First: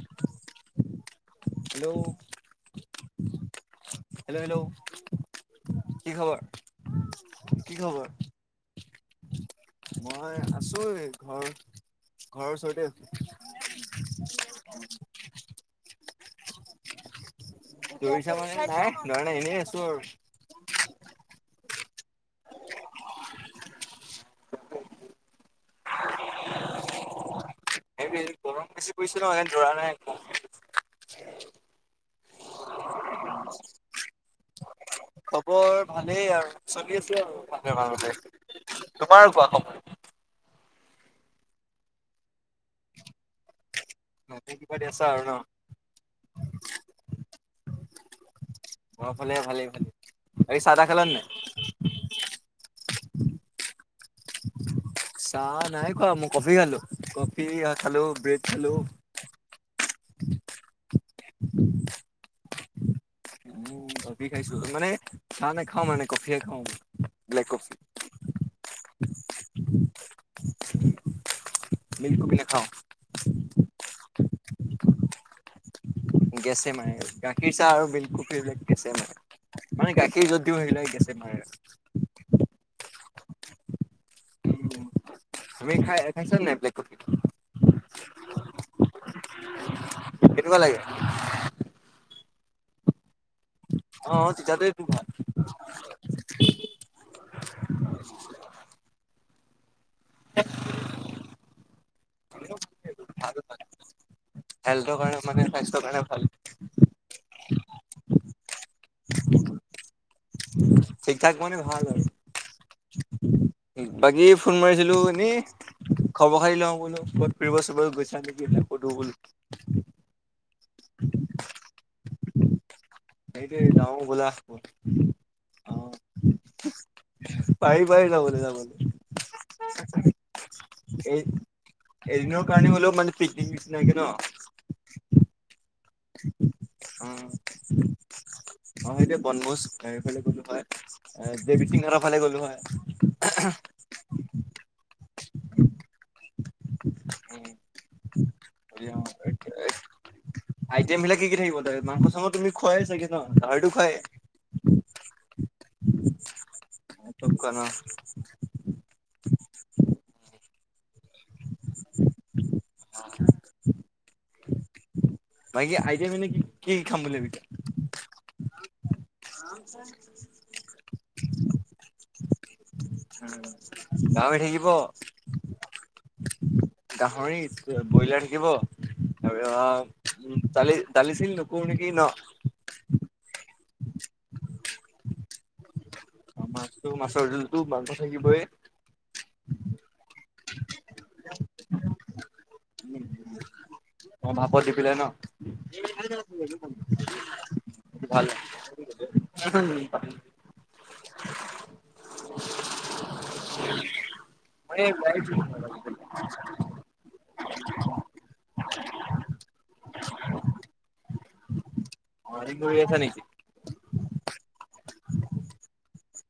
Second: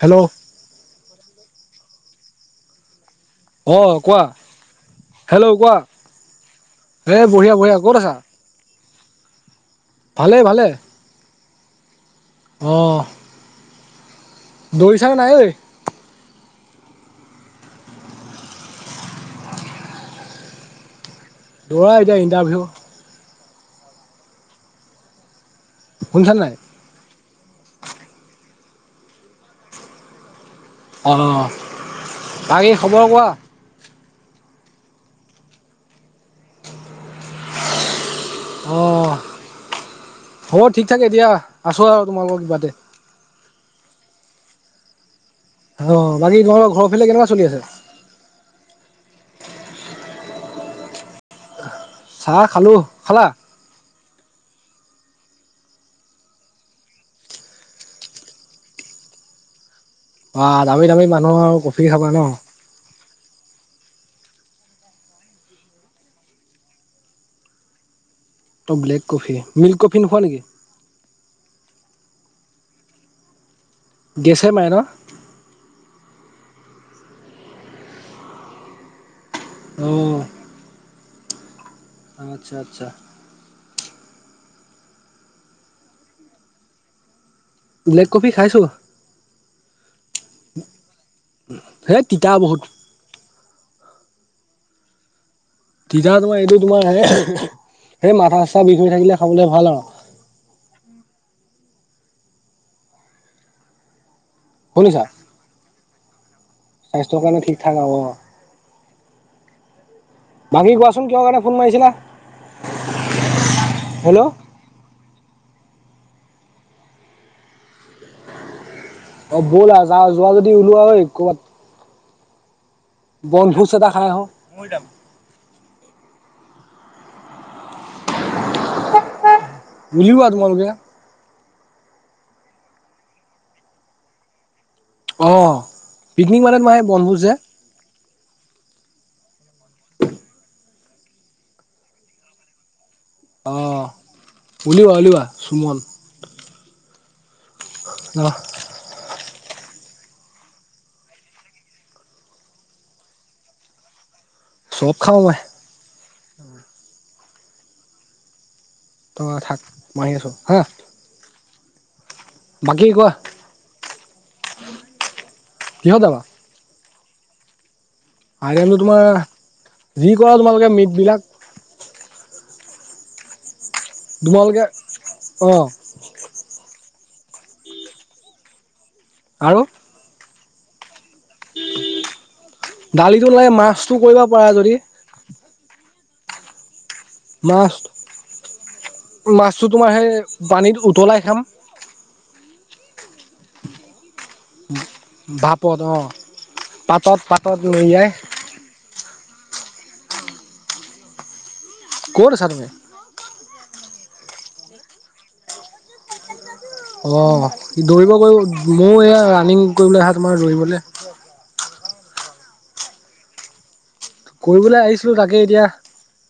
Hello hello. অ', কোৱা hello hello hello কোৱা কি খবৰ এ বঢ়িয়া কি বঢ়িয়া ক'ত খবৰ আছা। ভালে মই ভালে আছোঁ এই ঘৰ-ঘৰৰ ওচৰতে আছোঁ। দৌৰিচানে নাই ঐ। দৈৰিছা মানে নাই [unintelligible] এনেই আছোঁ আৰু। দৌৰা এতিয়া ইণ্টাৰভিউ। শুনিছানে নাই। [unintelligible] গৰম বেছি পৰিছে নহ সেইকাৰণে দৌৰা নাই। [unintelligible] অ', বাকী খবৰ কোৱা? খবৰ ভালেই আৰু চলি আছোঁ আৰু ভালে ভাল মতে। অ' হ'ব ঠিক থাক এতিয়া আছোঁ আৰু তোমালোকৰ কৃপাতে। [unintelligible] আছা আৰু নহ। অ', বাকী ঘৰ-ঘৰৰ ফালে কেনেকুৱা চলি আছে। ঘৰৰ ফালে ভালেই, বাকী চাহ -তাহ খালা নে নাই? চাহ খালোঁ, খালা। চাহ নাই খোৱা মই কফি খালোঁ কফি খালোঁ ব্ৰেড খালোঁ। অ', দামী দামী মানুহ আৰু কফি খাবা ন? উম কফি খাইছো মানে, চাহ নেখাও মানে কফিয়ে খাওঁ ব্লেক কফি। ত ব্লেক কফি, মিল্ক কফি নোখোৱা নেকি? মিল্ক কফি নেখাওঁ। গেছে মাৰে ন? গেছে মাৰে, গাখীৰ চাহ আৰু মিল্ক কফি এই বিলাক গেছে মাৰে। অ মানে গাখীৰ য'ত [inaudible] গেছে মাৰে চব আচ্ছা, আচ্ছা, আমি খাই খাইছান নাই ব্লেক কফিটো? ব্লেক কফি খাইছো কেনেকুৱা লাগে হে তিতা বহুত। অ', অ'তিতা টোৱে টো ভাল। তিতা তোমাৰ এইটো তোমাৰ হেই সেই মাথা চাথা বিষ হৈ থাকিলে খাবলৈ ভাল আৰু [inaudible] খোৱা টো ভাল হেল্থৰ শুনিছা কাৰণে মানে স্বাস্থ্যৰ কাৰণে ভাল। স্বাস্থ্যৰ কাৰণে ঠিক ঠাক হ'। ব [inaudible] বাকী কুৱাচোন, কিহৰ কাৰণে ফোন মাৰিছিলা? উম' বাকী, হেল্ল' ফোন মাৰিছিলো। এনেই খবৰ খাৰি লওঁ বোলো কত ফুৰিব চুৰিব গৈছা নেকি সধো বোলো, অ' ব'লা আৰু যা যোৱা যদি ওলোৱা হয় ক'ৰবাত, নেইট বনভোজ এটা নও খাই আহো ব'লা [unintelligible] অ' পাৰি পাৰি যাবলৈ যাবলৈ। উলিওৱা তোমালোকে। এই, এদিন কাৰণে মানে পিকনিক নিছিনাকে ন। অ' পিকনিক মানে তোমাৰ সেই বনভোজ আহ' যে অ' সেইটো বনভোজফালে গলো হয়। দেৱী সিংৰ ফালে গ'লো হয়। অ' উওলিওৱা উওলিওৱা সুমন। উম' [unintelligible] আইটেম বিলাক কি কি থাকিব তাই মাংস চাং তুমি খোৱাই চাগে ন, গাহৰি টো খুৱাই। চৌব খাওঁ মই। চুপ ক ন [unintelligible] ত 'থাক মই আহি আছো হা। [unintelligible] বাকী কোৱা, বাকী [unintelligible] কিহত আইতি ম যাবা নে কি কি কি খাম বুলিলোবতিয়া আইটেম তোমাৰ যি কৰা তোমালোকে মিট বিলাক। গাহৰি তোমালোকে থাকিব। অ গাহৰি, ব্ৰইলাৰ থাকিব। আৰু উ [unintelligible] তালি তালি চিল ন কু ন কিি ন দালিটো লাগে মাছতটো কৰিব পাৰা যদি, অ' মাছটো, মাছৰ জোলতো মাছ মংস থাকিবই। মাছটো তোমাৰ সেই পানীত উতলাই খাম। উম' অ' ভাপত দি পিলাই ন, ভাপত অ পাতত পাতত মেৰিয়াই ভাল প [unintelligible] ক'ত আছা তুমি। মই এই ওলাইছোঁ। তোমালোকৰ ঘৰলৈ, অ, দৌৰিব গ ময়ো এই ৰাণিং কৰিবলৈ আহা তোমাৰ দৌৰিবলৈ। অ' ৰানি য'ৰ [unintelligible] নেকি কৰিবলৈ আহিছিলোঁ তাকে এতিয়া,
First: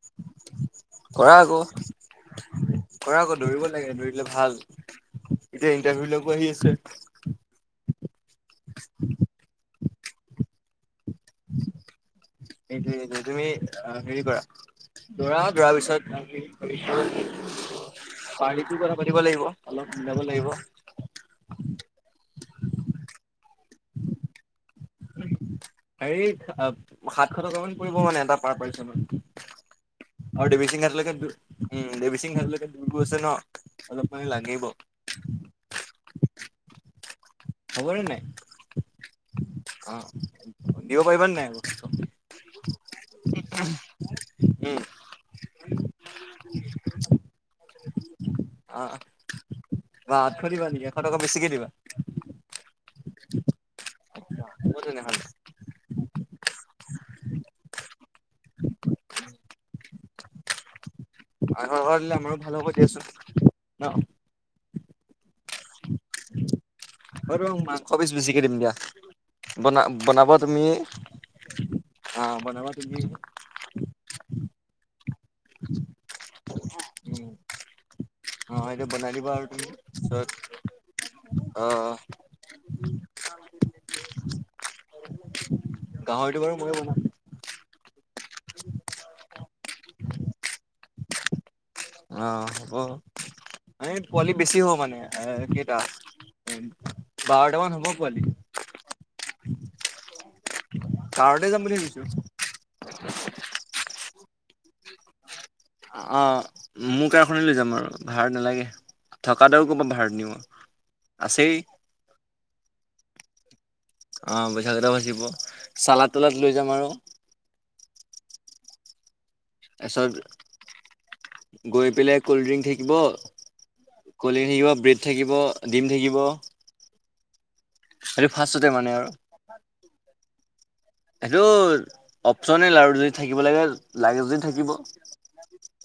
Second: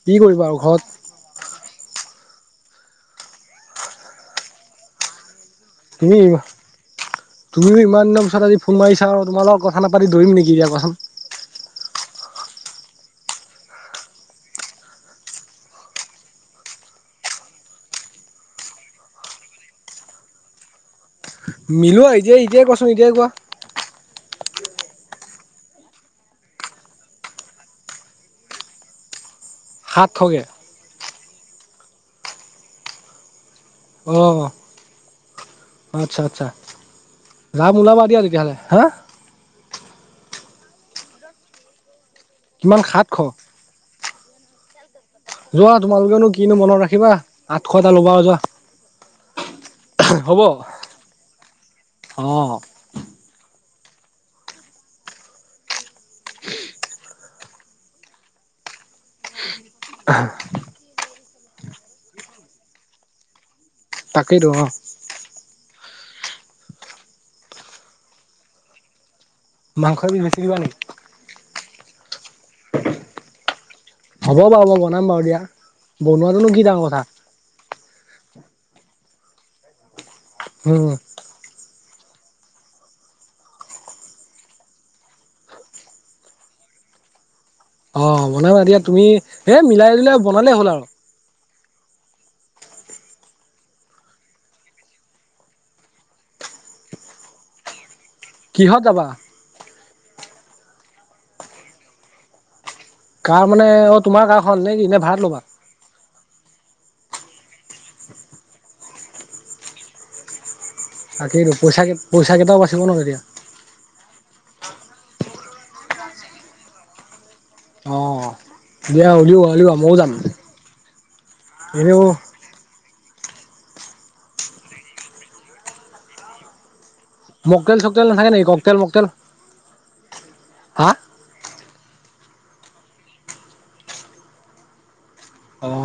কি কৰিব আৰু ঘৰত। কৰা আকৌ'কৰা আকৌ দৌৰিব লাগে। দৌৰিলে ভাল। এতিয়া ইণ্টাৰভিউ লৈকো আহি আছে। তুমি ইমান [unintelligible] দিনৰ পিছতজিোন মাৰিা তোমাল লগ কথাাপাতিৰিম নেকিিয়া কোৱাচোন। এইটোৱে টো তুমি হেৰি কৰা। দৌৰা দৌৰা পিছত, পাৰ্টিতো কথা পাতিব লাগিব। অলপ মিলাব লাগিব। মিলোৱা এতিয়া, এতিয়াই কোৱাচোন এতিয়াই কোৱা। হেৰি সাতশ টকামান পৰিব মানে, এটা পাৰ পাৰ্চনত। সাতশকে আৰু, দেৱী সিং ধাৰলৈকে উম' দেৱী সিং ধাৰলৈকে তোমি গৈছা ন, অলপ অ, মানে লাগিব আচ্ছা আচ্ছা। যাম খবৰে ওলাবা দিয়া নাই। তেতিয়াহ'লে হা অ, দিব পাৰিব নাই বস্তুটো। কিমান সাতশ। উম, যোৱা তোমালোকেনো কিনো মনত ৰাখিবা আঠশ এটা ল'বা যোৱা। অ, বা থ হ'ব দিবা নেকি এশ টকা বেছিকে দিবা। অ, হ'ব তেনেহলে। [inaudible] আৰু স ঘ দিলে আমাৰো ভাল কৰি আছো ন তাকেই টো অ, অ, মাংস বেছ বেছিকে দিম দিয়া। বনা মাংস এবিধ বনাাবা বেছি দিবা তুমি নেকি? অ বনাাবা তুমি। হ'ব বাৰু মই বনাম বাৰু দিয়া বনোৱাটোনো কি ডাঙৰ কথা। উম অ, এটোয়া বনাই দিবা আৰু তুমি পিছত হয় হয়। অ, গাহৰিতো বাৰু মইয়ো বনাম। অ, বনাবা এতিয়া তুমি এ মিলাই দিলাই বনালে হ'ল আৰু। অ, হ'ব এই পোৱালি বেছি হ'ব মানে এ কেইটা বাৰটা মান হ'ব পোৱালি। কিহত যাবা। কাৰতে যাম বুলি ভাবিছো। কাৰ মানে অ, তোমাৰ কাৰাঁখন নে কি এনে ভাডাত ল'বা। অ, মোৰ কাৰখননে লৈ যাম আৰু ভাড়া নালাগে। থকা দাৰও ক'ৰবাত ভাড়া নিওঁ। তাকেইটো পইচা পইচা কেইটাও বাচিব ন তেতিয়া। অ, বৈশাগেইটা বাচিব চালাত তালাত লৈ যাম আৰু। অ, দিয়া উওলওা উওলওা ময়ও যাম তাৰপিছত গৈ এনেও। পেলাই কল্ড ড্ৰিংক থাকিব ক'ল্ড ড্ৰিংক থাকিব ব্ৰেড থাকিব ডিম থাকিব। মোকটেল চোকটেল নাাকে কংটেল মোকটেল । এইটো অপচনেল আৰু যদি থাকিব লাগে লাগে যদি থাকিব।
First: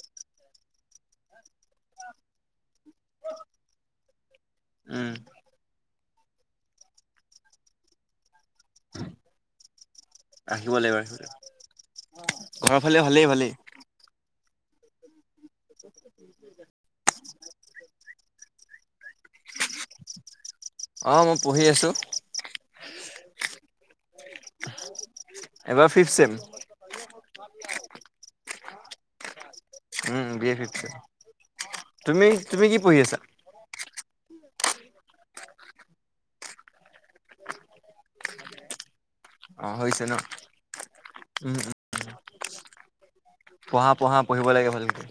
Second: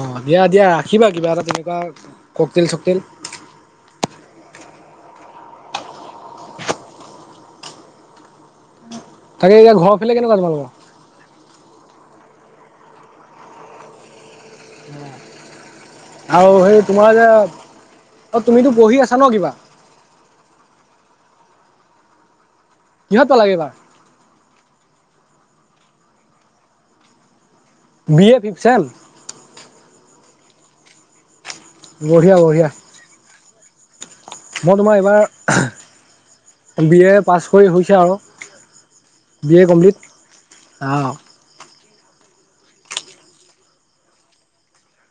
অ, দিয়া দিয়া ৰাখিবা কিবা এটা তেনেকুৱা ককটল চকটল উম, তাকে এতিয়া ঘৰৰ ফালে কেনেকুৱা তোমালোকৰ? আহিব লাগিব আহিবাগ ঘৰৰ ফালে ভালেই ভালেই। আ আৰু সেই তোমাৰ যে অ', তুমিতো বঢ়ি আছা ন কিবা অ', মই পঢ়ি আছো। কিহত পালাগে এইবাৰ এবাৰ fifth same. [unintelligible] B, A fifth sem B A ফিপচেম তুমি বঢ়িয়া তুমি বঢ়িয়া। কি পঢ়ি আছা? মই তোমাৰ এইবাৰ বি এ পাছ কৰি হৈছে আৰু বি এ অ', কমপ্লিট হৈছে ন? আহ উম, উ পঢ়া পঢ়া পঢ়িব লাগে ভালকে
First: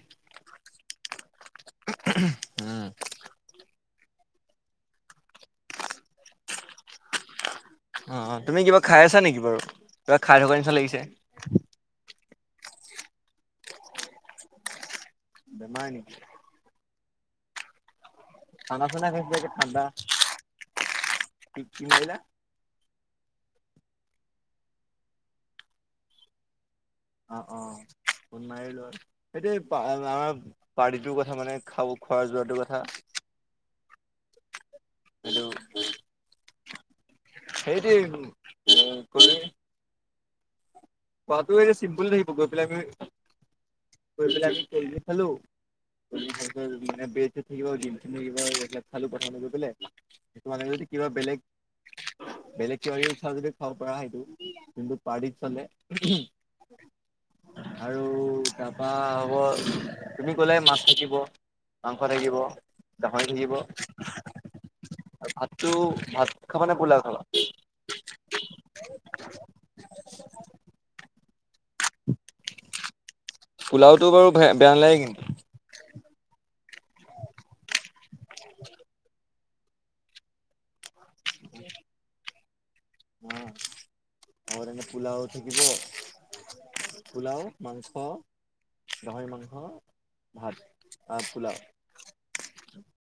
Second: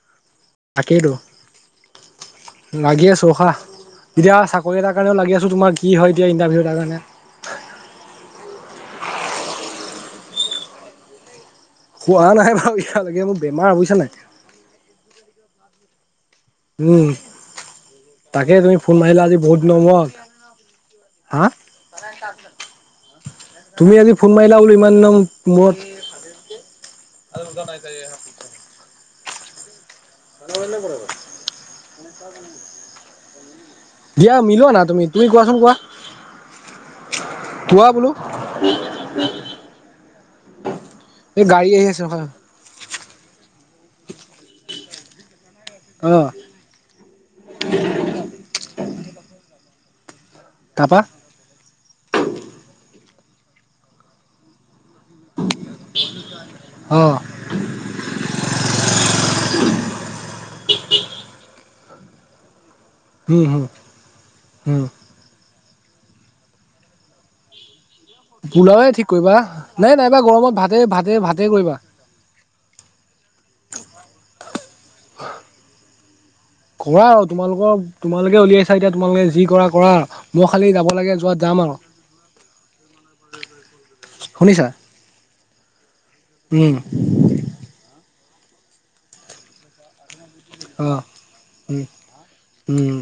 তাকেইটো । লাগি আছোঁ ৰখা এতিয়া চাকৰি এাৰ কাৰণেও লাগি আছোঁ তোমাৰ কি হয় এতিয়া ইণ্টাৰভিউ এটাৰ কাৰণে অ', তুমি কিবা খাই আছা নেকি বাৰু কিবা খাই থকাৰ নিচিনা লাগিছে খোৱা নাই বাৰু, ইয়ালৈকে মোৰ বেমাৰ বুজছা নাই বেমাৰ নেকি? উম, তাকে তুমি খানা ফোন চানা মাৰিলা খাইছিলা আজি যে বহুত ঠাণ্ডা দিনৰ মূৰত হা কি কি মাৰিলা তুমি আজি ফোন মাৰিলা বোলো ইমান দি মূৰত। অ', অ, ফোন মাৰিলো আৰু এতিয়া আমাৰ পাৰ্টিটোৰ কথা মানে, খাব খোৱা যোৱাটোৰ কথা। দিয়া মিলোৱা না তুমি তুমি কোৱাচোন হেল্ল' কোৱা কোৱা সেইটো বোলো কলে এই খোৱাতটো গাড়ী এ আহি আছে চিম্পুল ৰখা থাকিব গৈ পেলাই আমি গৈ পেলাই আমি খালো অ', মান [unintelligible] তোমালোকে যদি তাৰপা কিবা বেলেগ বেলেগ কিবা কিৱি যে খাব পৰা হয়তটো কিন্তু পাৰতিত চলে। অ', আৰু তাৰাপা হব তুমি কলে মাছ থাকিব। মাংস থাকিব। গাহৰি হুম থাকিব হুম হুম ভাতটো ভাত খাবা নে পোলা খাবা? পোলাওে ঠিক কৰিবা নাই নাইবা গৰমত ভাতে, ভাতে, ভাতে কৰিবা। পোলাওটো বাৰু বেয়া নালাগে কিন্তু। কৰা আৰু তোমালোকৰ, তোমালোকে উলিয়াইছা এতিয়া তোমালোকে যি কৰা কৰা মই খালি যাব যোৱাত যাম আৰু। অ, শুনিছা তেনে পোলাও থাকিব উম পোলাও মাংস, গাহৰি মাংস ভাত অ', আহ পোলাও উম।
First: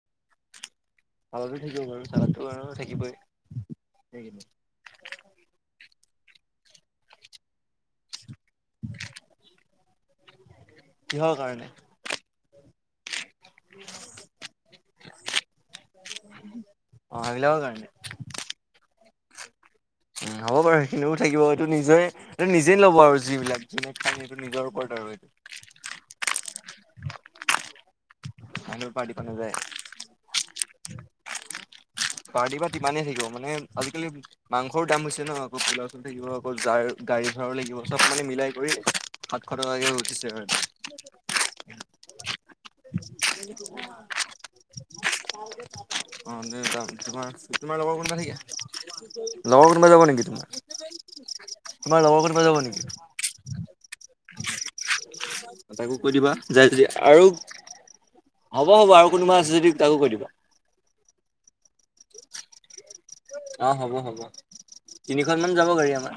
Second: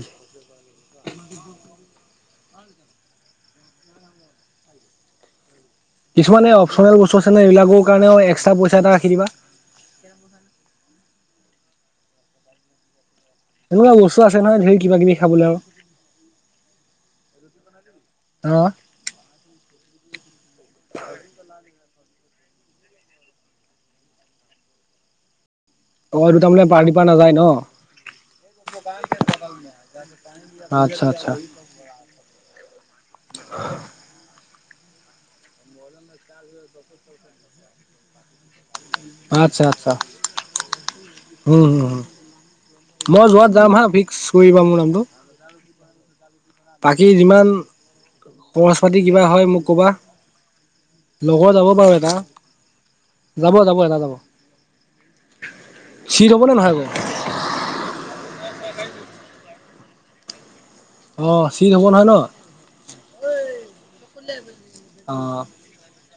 খাব থাকিব পাৰো চাবাতো কাৰণ থাকিবই সেই কিছুমানে অপচনেল বস্তু আছে ন এইবাকৰ কাৰণে এক্স্ৰা পইচ এটা ৰাখি দিবা। কিহৰ কাৰণে? এনেকুৱা বস্তু আছে নহয় ধৰি কিবািব খাবলৈ আৰু। অ', সেইবিলাকৰ কাৰণে। অ',। উম হ'ব বাৰু সেইখিনিও থাকিব এইটো নিজৰে এই নিজেই ল'ব আৰু যিবিলাক যোনে খাম সেইটো নিজৰ ওপৰত আৰু এইটো অ', এইতো মানে পাৰটি পা নাযায় ন? উম, পাৰ্টি পা নাজাই। আচ্ছা, আচ্ছা। পাৰ্টিৰ বা তিমানেই থাকিব মানে আজিকালি মাংসৰ দাম হৈছে ন অক পোলা চল থাকিব অকল যাৰ গাড়ী ভাড়া লাগিব চব মানে মিলাই কৰি সাতশ আচ্ছা টকাগে আচ্ছা উম উঠিছে হুম হুম মই যোৱাত যাম হা ফিক্স কৰিবা মোৰ নামটো। অ। [unintelligible] বাকী তোমাৰ, যিমান তোমাৰ লগৰ কোনোবা নেকি খৰচ পাতি কিবা হয় মোক লগৰ কোনবা ক'বা যাব নেকি? লগৰ যাব বাৰু তোমাৰ এটা লগৰ কোনবা যাব নেকি? যাব, যাব এটা যাব। তাকো কৈ চিট দিবা হ'ব নে যাই নহয় যদি বাৰু আৰু হ'ব, হ'ব আৰু কোনোবা আছে যদি তাকো কৰি দিবা। অ', চিঠ হ'ব নহয় ন। অ', হ'ব, হ'ব অ তিনিখনমানান যাব গাড়ী আমাৰ।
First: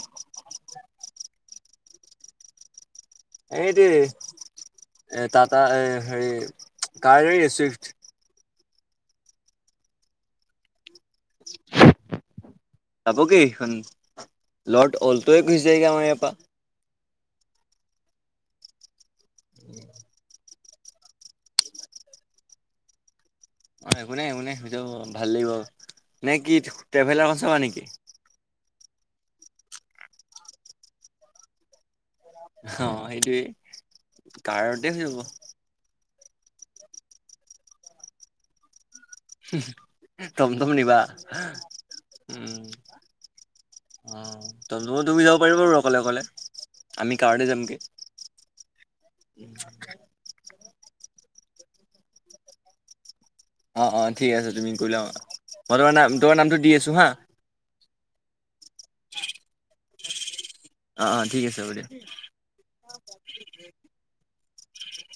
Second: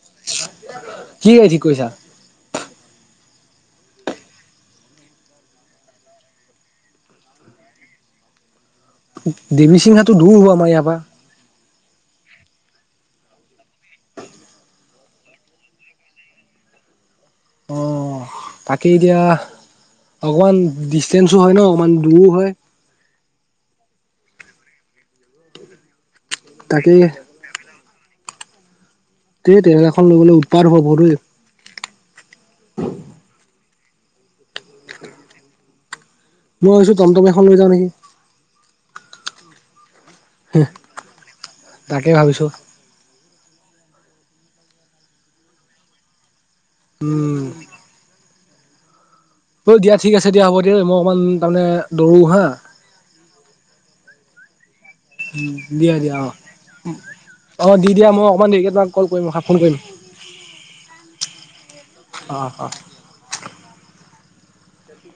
কি গাড়ী ঠিক কৰিছা? এইটো এ, টাটা হেৰি কাৰ হেৰি চুইফ্ট। দেৱী সিং ঘাটো দূৰ হ'ব আমাৰ ইয়াৰ পৰা। [inaudible] যাবগে সেইখন অ'লটোৱে গুচি যায়গৈ আমাৰ ইয়াৰ পৰা। অ', তাকে এতিয়া অকমান দিছ চেঞ্চো হয় ন অকমান দৰো হয়। অ', একোনোই একো নাই স ভাল লাগিব নে কি তাকে এই ট্ৰেভেলাৰ চাবা নেকি। তে ট্ৰেভেলাৰ খন লৈ' গলে উতপাৎ হবই দেই। অ', সেইটোৱে কাৰতে হৈ যাব। মই ভাবিছোঁ তম, তম এখন লৈ যা নেকি। হ তম তম নিবা তাকে ভাবিছো। উম। অ', তম তম তুমি যাব পাৰিব বাৰ অকলে অকলে আমি উম, কাৰতে যামগে। অ', ঐ দিয়া ঠিক আছে দিয়া হ'ব দিয় মই অকণমান তাৰমানে দৌৰো হা। অ', অ', ঠিক আছে তুমি কৰি লওঁৱা মই দিয়া তোমাৰ দিয়া নাম অ'। তোমাৰ নামটো দি আছো হা। অ', দিয়া মই অকণমান দেৰি তোমাক ক'ল কৰিম ফোন কৰিম। অ', অ', ঠিক আছে হাব দিয়া। অ' অ'।